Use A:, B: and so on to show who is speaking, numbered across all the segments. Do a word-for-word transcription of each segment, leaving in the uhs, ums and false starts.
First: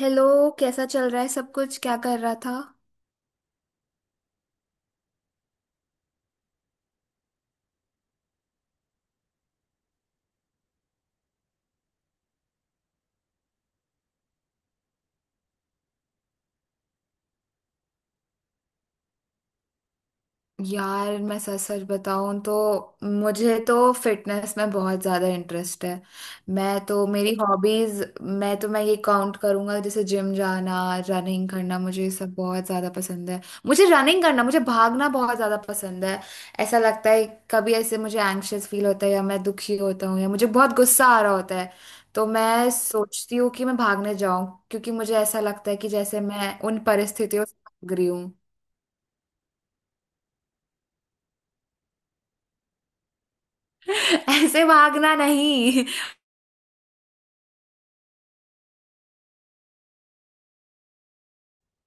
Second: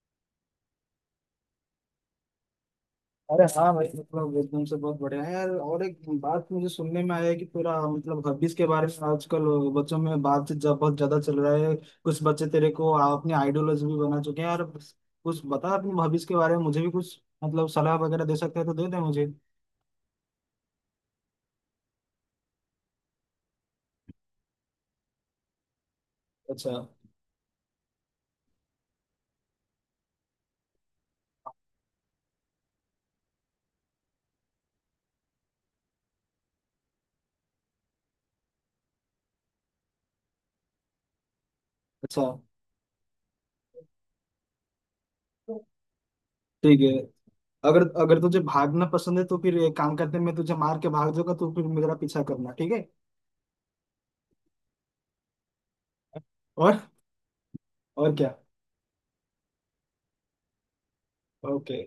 A: Hello. कैसा चल रहा है सब कुछ, क्या कर रहा था?
B: अरे, हाँ भाई, मतलब एकदम से बहुत बढ़िया है यार। और एक बात मुझे सुनने में आया है कि पूरा, मतलब, हॉबीज के बारे में आजकल बच्चों में बात जब बहुत ज्यादा चल रहा है। कुछ बच्चे तेरे को अपने आइडियोलॉजी भी बना चुके हैं यार। कुछ बता अपने हॉबीज के बारे में मुझे भी कुछ, मतलब, सलाह वगैरह दे सकते हैं तो दे दे मुझे।
A: यार मैं सच सच बताऊं तो मुझे तो फिटनेस में बहुत ज्यादा इंटरेस्ट है। मैं
B: अच्छा।
A: तो मेरी हॉबीज मैं तो मैं ये काउंट करूंगा जैसे जिम जाना, रनिंग करना, मुझे ये सब बहुत ज्यादा पसंद है। मुझे रनिंग करना, मुझे भागना बहुत ज्यादा पसंद है। ऐसा लगता है कभी ऐसे मुझे एंग्शियस फील होता है या मैं दुखी होता हूँ या मुझे बहुत गुस्सा आ रहा होता है
B: अच्छा।
A: तो मैं सोचती हूँ कि मैं भागने जाऊं, क्योंकि मुझे ऐसा लगता है कि जैसे मैं उन
B: ठीक है।
A: परिस्थितियों से
B: अगर
A: भाग रही
B: अगर
A: हूँ।
B: तुझे भागना पसंद है तो फिर एक काम करते हैं, मैं तुझे मार के भाग जाऊंगा, तो फिर मेरा पीछा करना, ठीक है।
A: ऐसे भागना नहीं।
B: और और क्या। ओके,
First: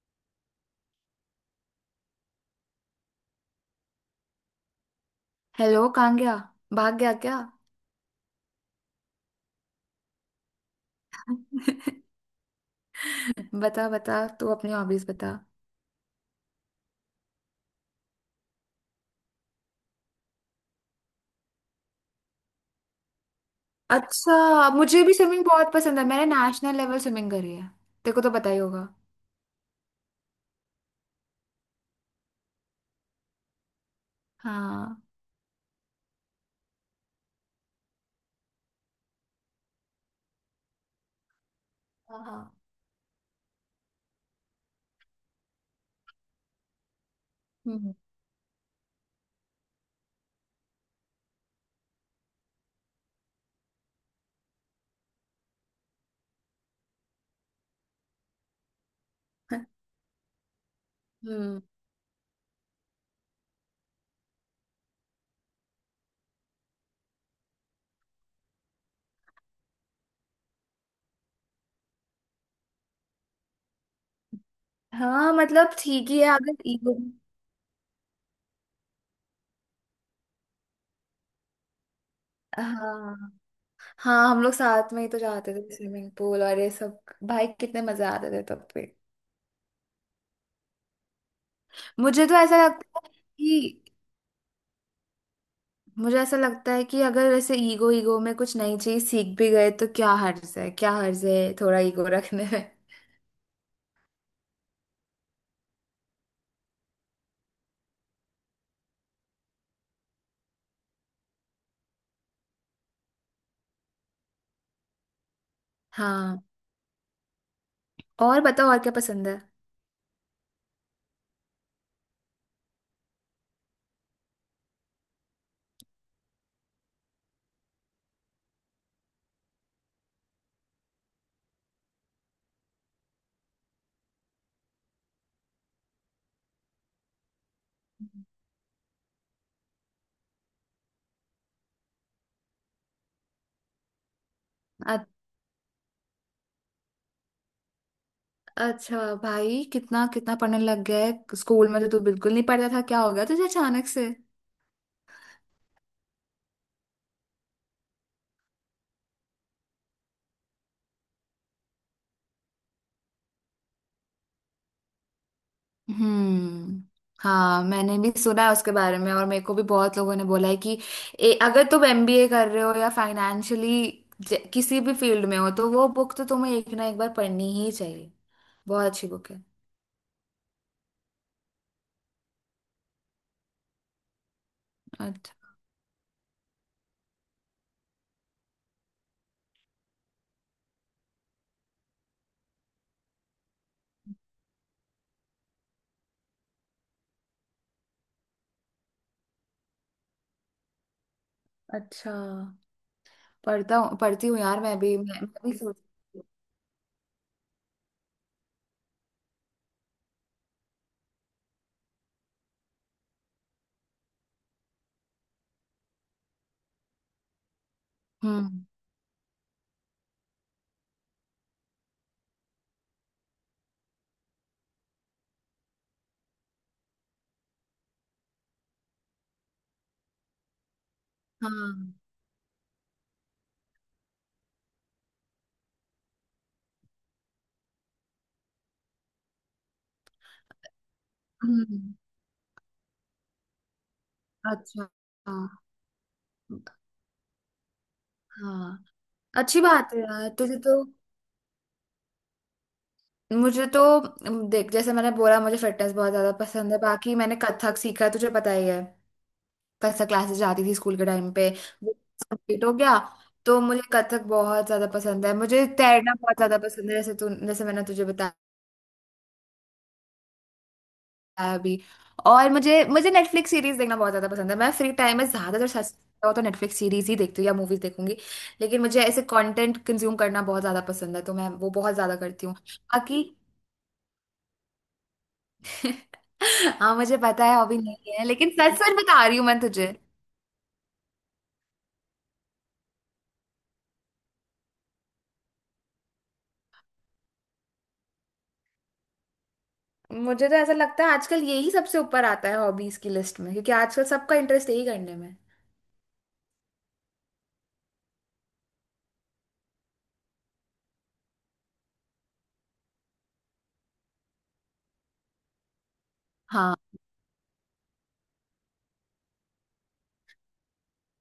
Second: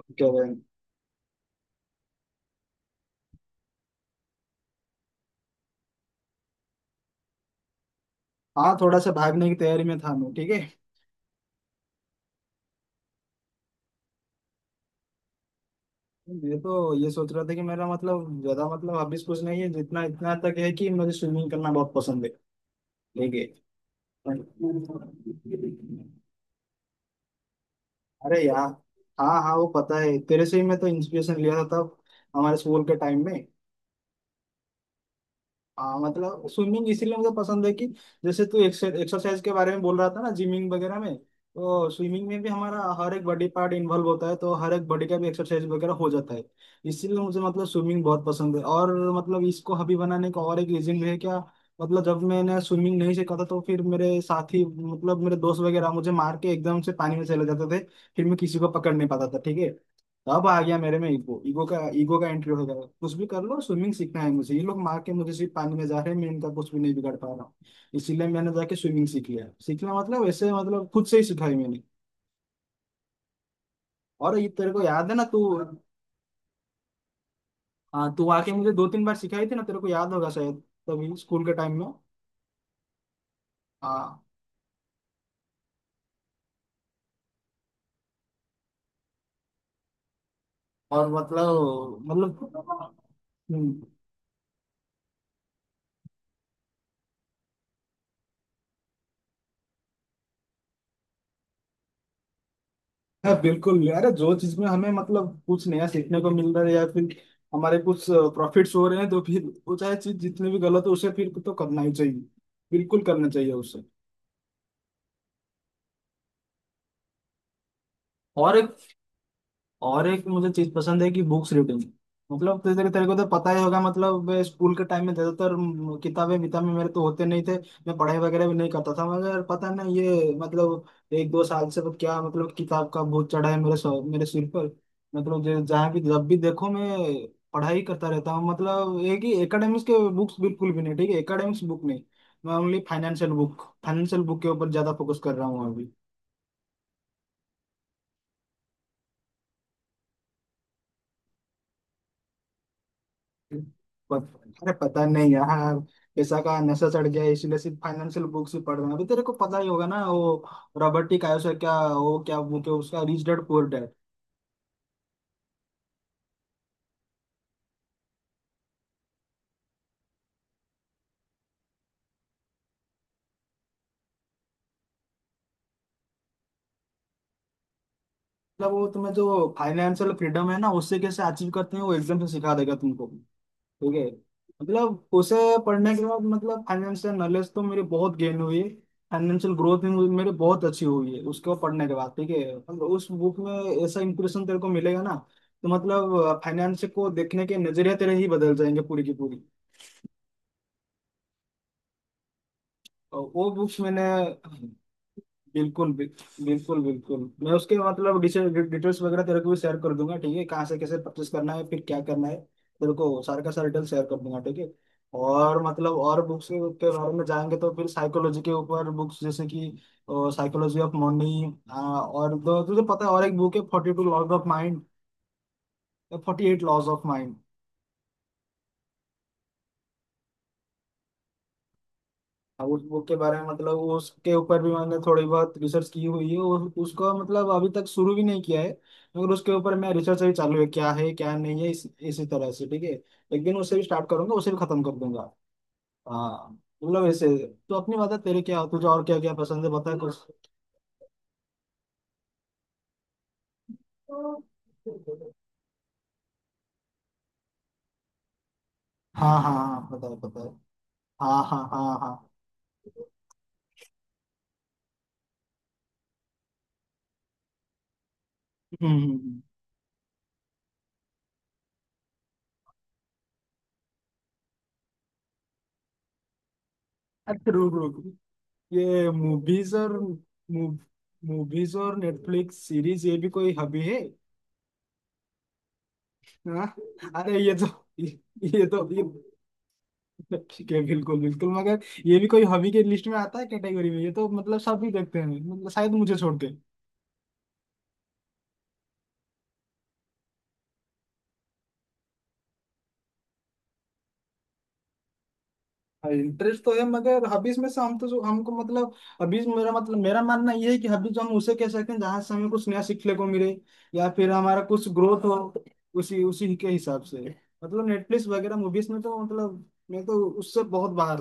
B: ओके भाई।
A: हेलो, कहाँ गया? भाग गया क्या?
B: हाँ, थोड़ा सा भागने की तैयारी में था मैं, ठीक है।
A: बता बता, तू अपनी हॉबीज बता।
B: ये तो ये सोच रहा था कि मेरा, मतलब, ज्यादा, मतलब, हॉबीज कुछ नहीं है, जितना इतना तक है कि मुझे स्विमिंग करना बहुत पसंद है। ठीक है।
A: अच्छा, मुझे भी स्विमिंग बहुत पसंद है। मैंने नेशनल लेवल स्विमिंग करी है, तेरे को तो
B: अरे
A: पता ही
B: यार,
A: होगा।
B: हाँ हाँ, वो पता है, तेरे से ही मैं तो इंस्पिरेशन लिया था तब हमारे स्कूल के टाइम में।
A: हाँ,
B: हाँ, मतलब, स्विमिंग इसीलिए मुझे पसंद है कि, जैसे तू एक्सरसाइज के बारे में बोल रहा था ना जिमिंग वगैरह में, तो
A: हाँ,
B: स्विमिंग
A: हाँ।
B: में भी हमारा हर एक बॉडी पार्ट इन्वॉल्व होता है, तो हर एक बॉडी का भी एक्सरसाइज वगैरह हो जाता है। इसीलिए मुझे, मतलब,
A: हम्म।
B: स्विमिंग बहुत पसंद है। और, मतलब, इसको हॉबी बनाने का और एक रीजन भी है क्या। मतलब, जब मैंने स्विमिंग नहीं सीखा था तो फिर मेरे साथी, मतलब मेरे दोस्त वगैरह, मुझे मार के एकदम से पानी में चले जाते थे। फिर मैं किसी को पकड़ नहीं पाता था, ठीक है। अब आ गया मेरे में ईगो,
A: हम्म।
B: ईगो का ईगो का एंट्री हो गया। कुछ भी कर लो, स्विमिंग सीखना है मुझे, ये लोग मार के मुझे सिर्फ पानी में जा रहे हैं, मैं इनका कुछ भी नहीं बिगाड़ पा रहा हूँ। इसीलिए मैंने जाके स्विमिंग सीख लिया। सीखना मतलब वैसे, मतलब, खुद से ही सिखाई मैंने। और ये तेरे को याद है ना
A: हाँ,
B: तू।
A: मतलब ठीक ही है अगर ईगो।
B: हाँ, तू आके मुझे दो तीन बार सिखाई थी ना, तेरे को याद होगा शायद तभी स्कूल के टाइम में।
A: हाँ,
B: हाँ।
A: हाँ हम लोग साथ में ही तो जाते थे स्विमिंग पूल और ये सब। भाई कितने मजा आते थे तब पे।
B: और मतलब
A: मुझे तो ऐसा
B: मतलब
A: लगता है कि
B: हम्म।
A: मुझे ऐसा लगता है कि अगर ऐसे ईगो ईगो में कुछ नई चीज सीख भी गए तो क्या हर्ज है, क्या हर्ज है थोड़ा ईगो रखने में।
B: हाँ, बिल्कुल। अरे, जो चीज में हमें, मतलब, कुछ नया सीखने को मिल रहा है या फिर हमारे कुछ प्रॉफिट्स हो रहे हैं तो फिर वो चाहे चीज जितनी भी गलत हो, उसे फिर तो करना ही चाहिए। बिल्कुल करना चाहिए उसे।
A: हाँ, और
B: और
A: बताओ और
B: एक
A: क्या पसंद है?
B: और एक मुझे चीज पसंद है कि बुक्स रीडिंग। मतलब, तेरे तेरे तेरे को तो पता ही होगा। मतलब, मैं स्कूल के टाइम में ज्यादातर म, किताबें विताबें मेरे तो होते नहीं थे। मैं पढ़ाई वगैरह भी नहीं करता था, मगर पता ना, ये मतलब एक दो साल से क्या, मतलब, किताब का बोझ चढ़ा है मेरे सर- मेरे सिर पर। मतलब जो- जहाँ भी जब भी देखो मैं पढ़ाई करता रहता हूँ। मतलब एक ही एकेडमिक्स के बुक्स बिल्कुल भी नहीं, ठीक है, एकेडमिक्स बुक नहीं। मैं only financial book financial book के ऊपर ज्यादा
A: अ-
B: फोकस कर रहा हूँ अभी।
A: अच्छा, भाई कितना कितना पढ़ने लग गया है! स्कूल में तो तू बिल्कुल नहीं पढ़ता था, क्या हो गया तुझे अचानक से?
B: पत- अरे, पता नहीं यार, पैसा का नशा चढ़ गया है, इसलिए सिर्फ फाइनेंशियल बुक्स ही पढ़ रहे हैं अभी। तेरे को पता ही होगा ना, वो रॉबर्ट टी कायोसा, क्या वो क्या बुक है उसका, रिच डैड पुअर डैड।
A: हम्म। हाँ, मैंने भी सुना है उसके बारे में, और मेरे को भी बहुत लोगों ने बोला है कि ए, अगर तुम एमबीए कर रहे हो या फाइनेंशियली किसी भी फील्ड में हो तो वो बुक तो तुम्हें एक ना एक बार पढ़नी ही चाहिए।
B: मतलब, वो
A: बहुत अच्छी
B: तुम्हें
A: बुक
B: जो फाइनेंशियल फ्रीडम है ना, उससे कैसे अचीव करते हैं वो एग्जाम से सिखा देगा तुमको, ठीक है। मतलब
A: है।
B: उसे पढ़ने के बाद, मतलब, फाइनेंशियल नॉलेज तो मेरी बहुत गेन हुई है। फाइनेंशियल ग्रोथ भी मुझे- मेरी बहुत अच्छी हुई है उसको पढ़ने के बाद, ठीक है। मतलब उस बुक में ऐसा इंप्रेशन तेरे को मिलेगा ना, तो मतलब फाइनेंस को देखने के नजरिया तेरे ही बदल जाएंगे पूरी की पूरी।
A: अच्छा,
B: और वो
A: पढ़ता
B: बुक्स
A: हूँ
B: मैंने
A: पढ़ती हूँ यार, मैं भी मैं, मैं भी सोच।
B: बिल्कुल, बिल- बिल्कुल बिल्कुल मैं उसके मतलब डिटेल- डिटेल्स वगैरह तेरे को भी शेयर कर दूंगा, ठीक है। कहाँ से कैसे परचेस करना है फिर क्या करना है, तेरे को सारे का सारा डिटेल शेयर कर दूंगा, ठीक है। और मतलब और बुक्स के बारे में जाएंगे तो फिर साइकोलॉजी के
A: हम्म।
B: ऊपर बुक्स जैसे कि साइकोलॉजी ऑफ मनी। और दो तुझे पता है और एक बुक है forty two laws of mind, forty eight laws of.
A: हाँ।
B: हाँ, उस बुक के बारे में, मतलब, उसके ऊपर भी मैंने थोड़ी बहुत रिसर्च की हुई है और उसको मतलब अभी तक शुरू भी नहीं किया है, मगर उसके ऊपर मैं रिसर्च अभी चालू है क्या है क्या नहीं है, इस,
A: हम्म।
B: इसी तरह से, ठीक है। एक दिन उससे भी स्टार्ट करूंगा, उसे भी खत्म
A: अच्छा।
B: कर दूंगा।
A: हाँ।
B: हाँ,
A: अच्छा।
B: मतलब ऐसे, तो अपनी बता तेरे, क्या
A: हाँ,
B: तुझे और क्या क्या
A: अच्छी
B: पसंद है
A: बात
B: बता
A: है
B: कुछ।
A: यार, तुझे तो। मुझे तो अम, देख जैसे मैंने बोला मुझे फिटनेस बहुत ज्यादा पसंद है, बाकी मैंने कथक सीखा है तुझे पता ही है।
B: हाँ हाँ हाँ,
A: कथक
B: पता है,
A: क्लासेस
B: पता है।
A: जाती थी स्कूल के टाइम
B: हाँ
A: पे,
B: हाँ हाँ
A: वो
B: हाँ।
A: कंप्लीट हो गया। तो मुझे कथक बहुत ज्यादा पसंद है, मुझे तैरना बहुत ज्यादा पसंद है जैसे तू, जैसे मैंने तुझे बताया
B: हम्म हम्म, हम्म।
A: अभी। और मुझे मुझे नेटफ्लिक्स सीरीज देखना बहुत ज्यादा पसंद है। मैं फ्री टाइम में ज्यादातर सच हो तो नेटफ्लिक्स सीरीज ही देखती हूँ
B: अच्छा,
A: या
B: रुक
A: मूवीज
B: रुक।
A: देखूंगी। लेकिन मुझे
B: ये
A: ऐसे
B: मूवीज
A: कंटेंट
B: और
A: कंज्यूम करना बहुत ज्यादा पसंद है तो मैं वो
B: मूवीज
A: बहुत
B: और
A: ज्यादा करती हूँ
B: नेटफ्लिक्स सीरीज, ये
A: बाकी।
B: भी कोई हॉबी है। हाँ।
A: हाँ, मुझे
B: अरे
A: पता
B: ये
A: है
B: तो
A: हॉबी
B: ये,
A: नहीं है, लेकिन
B: ये
A: सच
B: तो
A: सच
B: ये
A: बता रही हूँ मैं तुझे।
B: ठीक है, बिल्कुल बिल्कुल, मगर ये भी कोई हॉबी के लिस्ट में आता है कैटेगरी में, ये तो मतलब सभी देखते हैं, मतलब शायद मुझे छोड़ के।
A: मुझे तो ऐसा लगता है आजकल यही सबसे ऊपर आता है हॉबीज की लिस्ट में, क्योंकि आजकल सबका इंटरेस्ट यही करने में।
B: इंटरेस्ट तो है, मगर हॉबीज में से हम तो जो हमको, मतलब, हॉबीज मेरा मतलब मेरा मानना ये है कि हॉबीज हम उसे कह सकते हैं जहाँ से हमें कुछ नया सीखने को मिले या फिर हमारा कुछ ग्रोथ हो, उसी उसी के
A: हाँ,
B: हिसाब से। मतलब नेटफ्लिक्स वगैरह मूवीज में तो मतलब मैं तो उससे बहुत बाहर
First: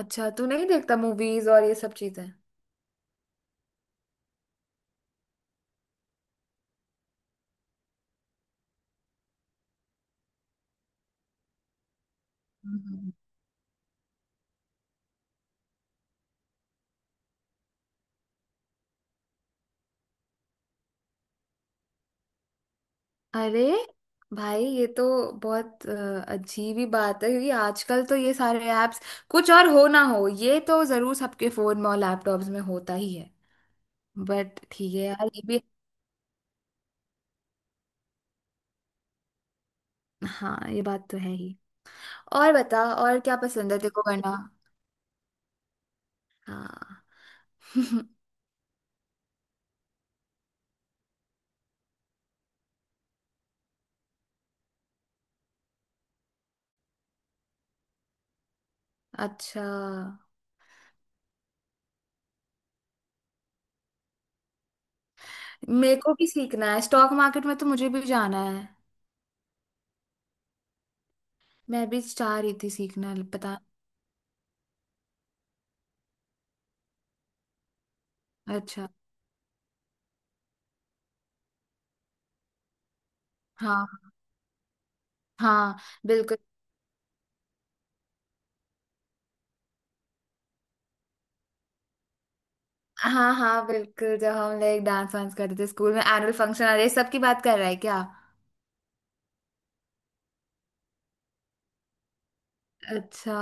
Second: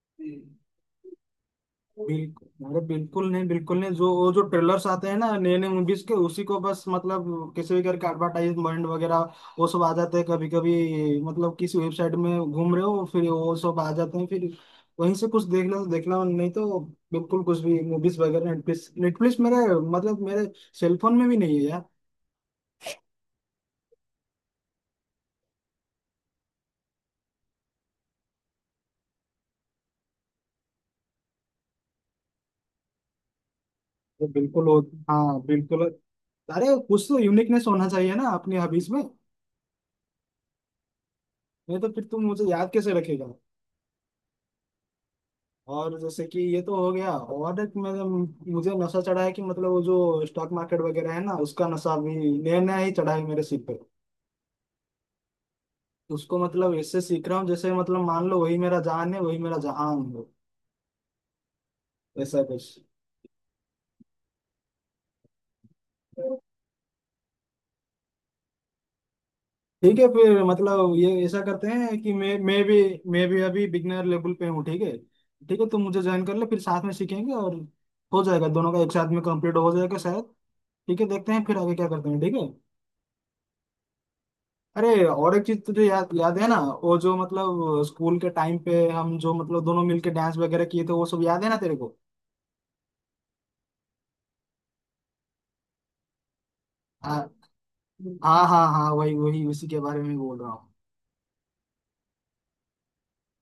A: अच्छा
B: हूँ,
A: तू नहीं देखता मूवीज और ये सब
B: बिल्कुल। अरे, बिल्कुल नहीं, बिल्कुल नहीं। जो वो जो ट्रेलर्स आते हैं ना नए नए मूवीज के, उसी को बस, मतलब, किसी भी करके एडवर्टाइजमेंट वगैरह, वो सब आ जाते हैं कभी कभी, मतलब किसी वेबसाइट में घूम रहे हो
A: चीजें?
B: फिर वो सब आ जाते हैं। फिर वहीं से कुछ देखना तो देखना, नहीं तो बिल्कुल कुछ भी मूवीज वगैरह। नेटफ्लिक्स नेटफ्लिक्स मेरे मतलब मेरे सेलफोन में भी नहीं है यार।
A: अरे भाई ये तो बहुत अ, अजीब ही बात है, क्योंकि आजकल तो ये सारे ऐप्स कुछ और हो ना हो ये तो जरूर सबके फोन में और लैपटॉप्स में होता ही है।
B: वो
A: बट
B: बिल्कुल हो।
A: ठीक है यार,
B: हाँ,
A: ये भी।
B: बिल्कुल। अरे, कुछ तो यूनिकनेस होना चाहिए ना अपनी हॉबीज में,
A: हाँ ये बात तो है ही।
B: नहीं तो फिर तुम मुझे
A: और
B: याद
A: बता
B: कैसे
A: और
B: रखेगा।
A: क्या पसंद है तेरे को करना?
B: और जैसे कि ये तो हो
A: हाँ।
B: गया, और एक मतलब मुझे नशा चढ़ा है कि, मतलब, वो जो स्टॉक मार्केट वगैरह है ना, उसका नशा अभी नया नया ही चढ़ा है मेरे सिर पे। उसको मतलब इससे सीख रहा हूँ, जैसे मतलब मान लो वही मेरा जान है वही मेरा
A: अच्छा,
B: जहान है, ऐसा कुछ।
A: मेरे को भी सीखना है स्टॉक मार्केट में तो मुझे भी जाना है।
B: ठीक है, फिर मतलब ये ऐसा करते
A: मैं
B: हैं
A: भी
B: कि मैं
A: चाह रही
B: मैं
A: थी
B: भी,
A: सीखना,
B: मैं भी
A: पता।
B: अभी बिगनर लेवल पे हूँ, ठीक है। ठीक है, तुम मुझे ज्वाइन कर लो, फिर साथ में सीखेंगे और हो जाएगा, दोनों का
A: अच्छा।
B: एक साथ में कंप्लीट हो जाएगा शायद। ठीक है, देखते हैं फिर आगे क्या करते हैं, ठीक है।
A: हाँ,
B: अरे, और एक चीज
A: हाँ
B: तुझे याद,
A: बिल्कुल।
B: याद है ना वो जो, मतलब, स्कूल के टाइम पे हम जो, मतलब, दोनों मिलके डांस वगैरह किए थे, वो सब याद है ना तेरे को।
A: हाँ हाँ बिल्कुल, जब हम लोग डांस वांस करते थे स्कूल में, एनुअल फंक्शन और ये सब की
B: हाँ
A: बात कर रहा है क्या?
B: हाँ हाँ हाँ, वही वही, उसी के बारे में बोल रहा हूँ।
A: अच्छा।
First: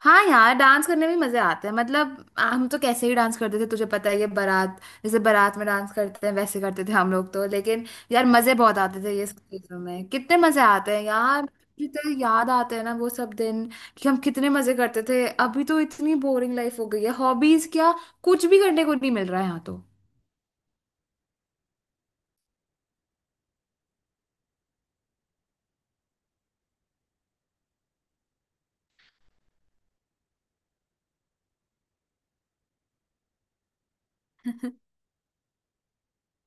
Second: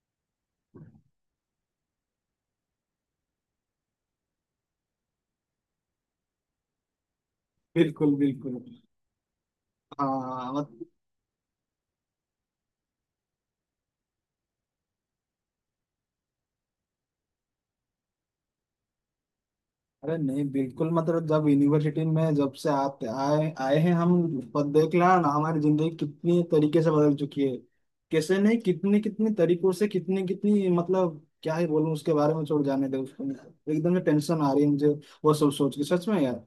A: हाँ यार, डांस करने में मजे आते हैं। मतलब हम तो कैसे ही डांस करते थे तुझे पता ही है, बारात जैसे, बारात में डांस करते हैं वैसे करते थे हम लोग तो। लेकिन
B: बिल्कुल
A: यार मजे
B: बिल्कुल।
A: बहुत आते थे ये सब चीजों में, कितने
B: हाँ
A: मजे
B: मत
A: आते हैं यार। जितने याद आते हैं ना वो सब दिन, कि हम कितने मजे करते थे। अभी तो इतनी बोरिंग लाइफ हो गई है, हॉबीज क्या कुछ भी करने को नहीं मिल रहा है यहाँ
B: अरे नहीं, बिल्कुल, मतलब, जब यूनिवर्सिटी में, जब से आते आए आए हैं हम, पर देख ला ना हमारी जिंदगी कितनी तरीके से बदल चुकी है, कैसे नहीं, कितने कितने तरीकों से, कितनी कितनी मतलब क्या ही बोलूं उसके बारे में, छोड़ जाने दे उसको, एकदम से टेंशन आ रही है
A: तो।
B: मुझे वो सब सोच के, सच में यार।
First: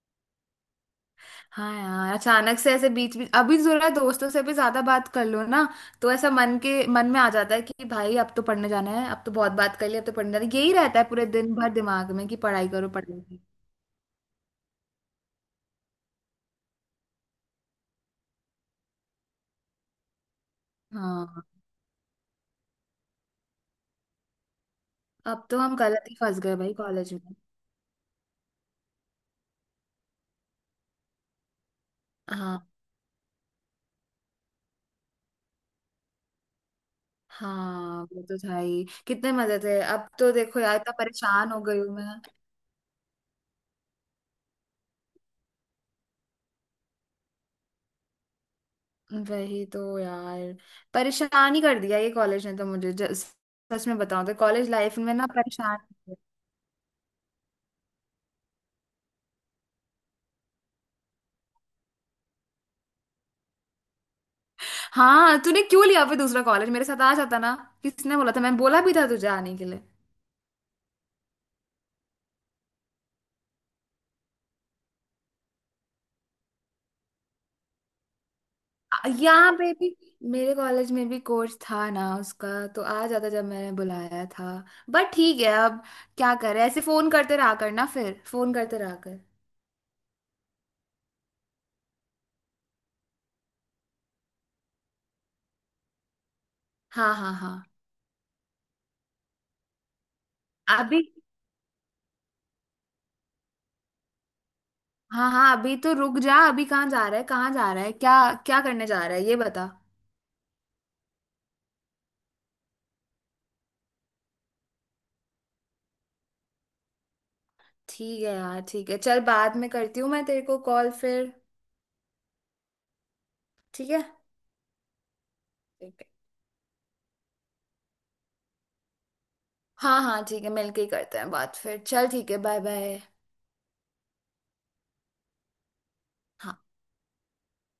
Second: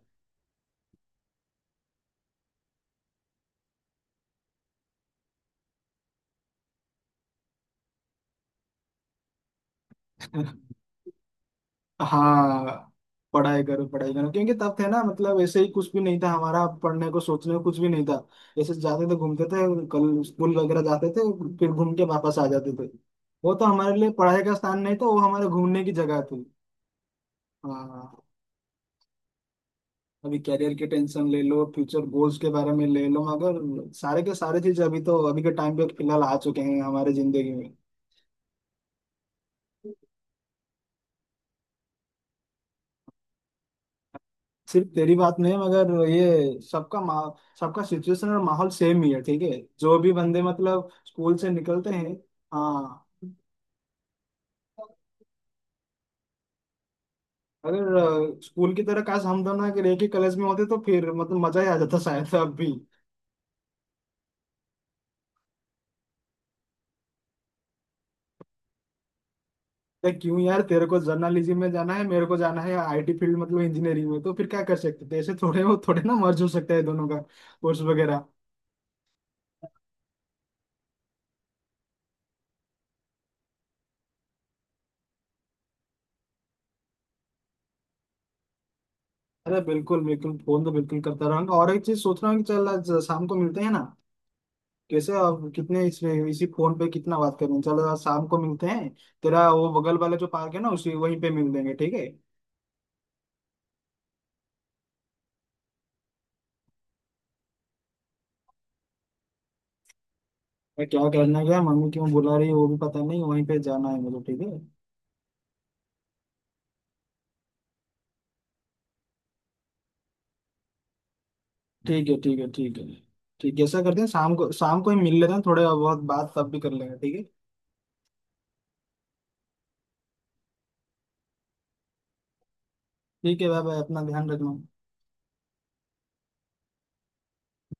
A: हाँ यार, अचानक से ऐसे बीच बीच अभी जरा दोस्तों से भी ज्यादा बात कर लो ना तो ऐसा मन के मन में आ जाता है कि भाई अब तो पढ़ने जाना है, अब तो बहुत बात कर ली अब तो पढ़ने जाना है, यही रहता है पूरे दिन भर दिमाग में कि पढ़ाई
B: हाँ,
A: करो, पढ़ाई करो।
B: पढ़ाई करो पढ़ाई करो, क्योंकि तब थे ना मतलब ऐसे ही कुछ भी नहीं था हमारा, पढ़ने को सोचने को कुछ भी नहीं था। ऐसे जाते थे घूमते थे, कल स्कूल वगैरह जाते थे
A: हाँ,
B: फिर घूम के वापस आ जाते थे। वो तो हमारे लिए पढ़ाई का स्थान नहीं था, वो
A: अब
B: हमारे
A: तो हम
B: घूमने की
A: गलत ही
B: जगह
A: फंस
B: थी।
A: गए भाई कॉलेज में।
B: हाँ, अभी कैरियर की टेंशन ले लो, फ्यूचर गोल्स के
A: हाँ,
B: बारे में ले लो, मगर सारे के सारे चीज अभी तो अभी के टाइम पे फिलहाल आ चुके हैं हमारे जिंदगी में।
A: हाँ वो तो था ही, कितने मजे थे। अब तो देखो यार, इतना परेशान हो गई हूँ मैं।
B: सिर्फ तेरी बात नहीं है, मगर ये सबका मा सबका सिचुएशन और माहौल सेम ही है, ठीक है,
A: वही तो
B: जो भी बंदे
A: यार,
B: मतलब स्कूल से
A: परेशान ही कर
B: निकलते
A: दिया ये
B: हैं।
A: कॉलेज ने तो मुझे।
B: हाँ,
A: ज- सच में बताऊं तो कॉलेज लाइफ में ना परेशान।
B: अगर अ, स्कूल की तरह काश हम दोनों अगर एक ही कॉलेज में होते तो फिर मतलब मजा ही आ जाता शायद अब भी।
A: हाँ, तूने क्यों लिया फिर दूसरा कॉलेज, मेरे साथ आ जाता ना। किसने बोला था? मैंने बोला भी था तुझे आने के लिए।
B: देख, क्यों यार, तेरे को जर्नलिज्म में जाना है, मेरे को जाना है आई टी फील्ड मतलब इंजीनियरिंग में, तो फिर क्या कर सकते थे ऐसे थोड़े, वो थोड़े ना मर्ज हो सकता है दोनों का कोर्स वगैरह।
A: आ- यहाँ पे भी मेरे कॉलेज में भी कोर्स था ना उसका, तो आ जाता जब मैंने बुलाया था। बट ठीक है अब क्या करे, ऐसे फोन करते रहा कर ना, फिर फोन करते रहा कर।
B: अरे बिल्कुल बिल्कुल, फोन तो बिल्कुल करता रहूंगा। और एक चीज सोच रहा हूँ कि चल आज शाम को मिलते हैं ना, कैसे आप कितने इस इसी फोन पे
A: हाँ,
B: कितना
A: हाँ,
B: बात
A: हाँ।
B: करें, चलो आज शाम को मिलते हैं। तेरा वो बगल वाला जो पार्क है ना, उसी
A: अभी?
B: वहीं पे मिल लेंगे, ठीक है।
A: हाँ, हाँ अभी तो रुक जा, अभी कहाँ जा रहा है, कहाँ जा रहा है, क्या, क्या करने जा रहा है ये बता।
B: मैं क्या करना गया, मम्मी क्यों बुला रही है वो भी पता नहीं, वहीं पे जाना है मुझे, ठीक है।
A: ठीक है यार, ठीक है चल, बाद में करती हूँ मैं तेरे को कॉल फिर।
B: ठीक है ठीक है, ठीक है ठीक है, ऐसा करते
A: ठीक
B: हैं शाम को, शाम को ही मिल लेते हैं, थोड़ा बहुत
A: है।
B: बात तब भी कर लेंगे, ठीक है।
A: हाँ, हाँ ठीक है, मिलके ही करते हैं बात फिर, चल ठीक है, बाय बाय।
B: ठीक है, बाय बाय, अपना ध्यान रखना।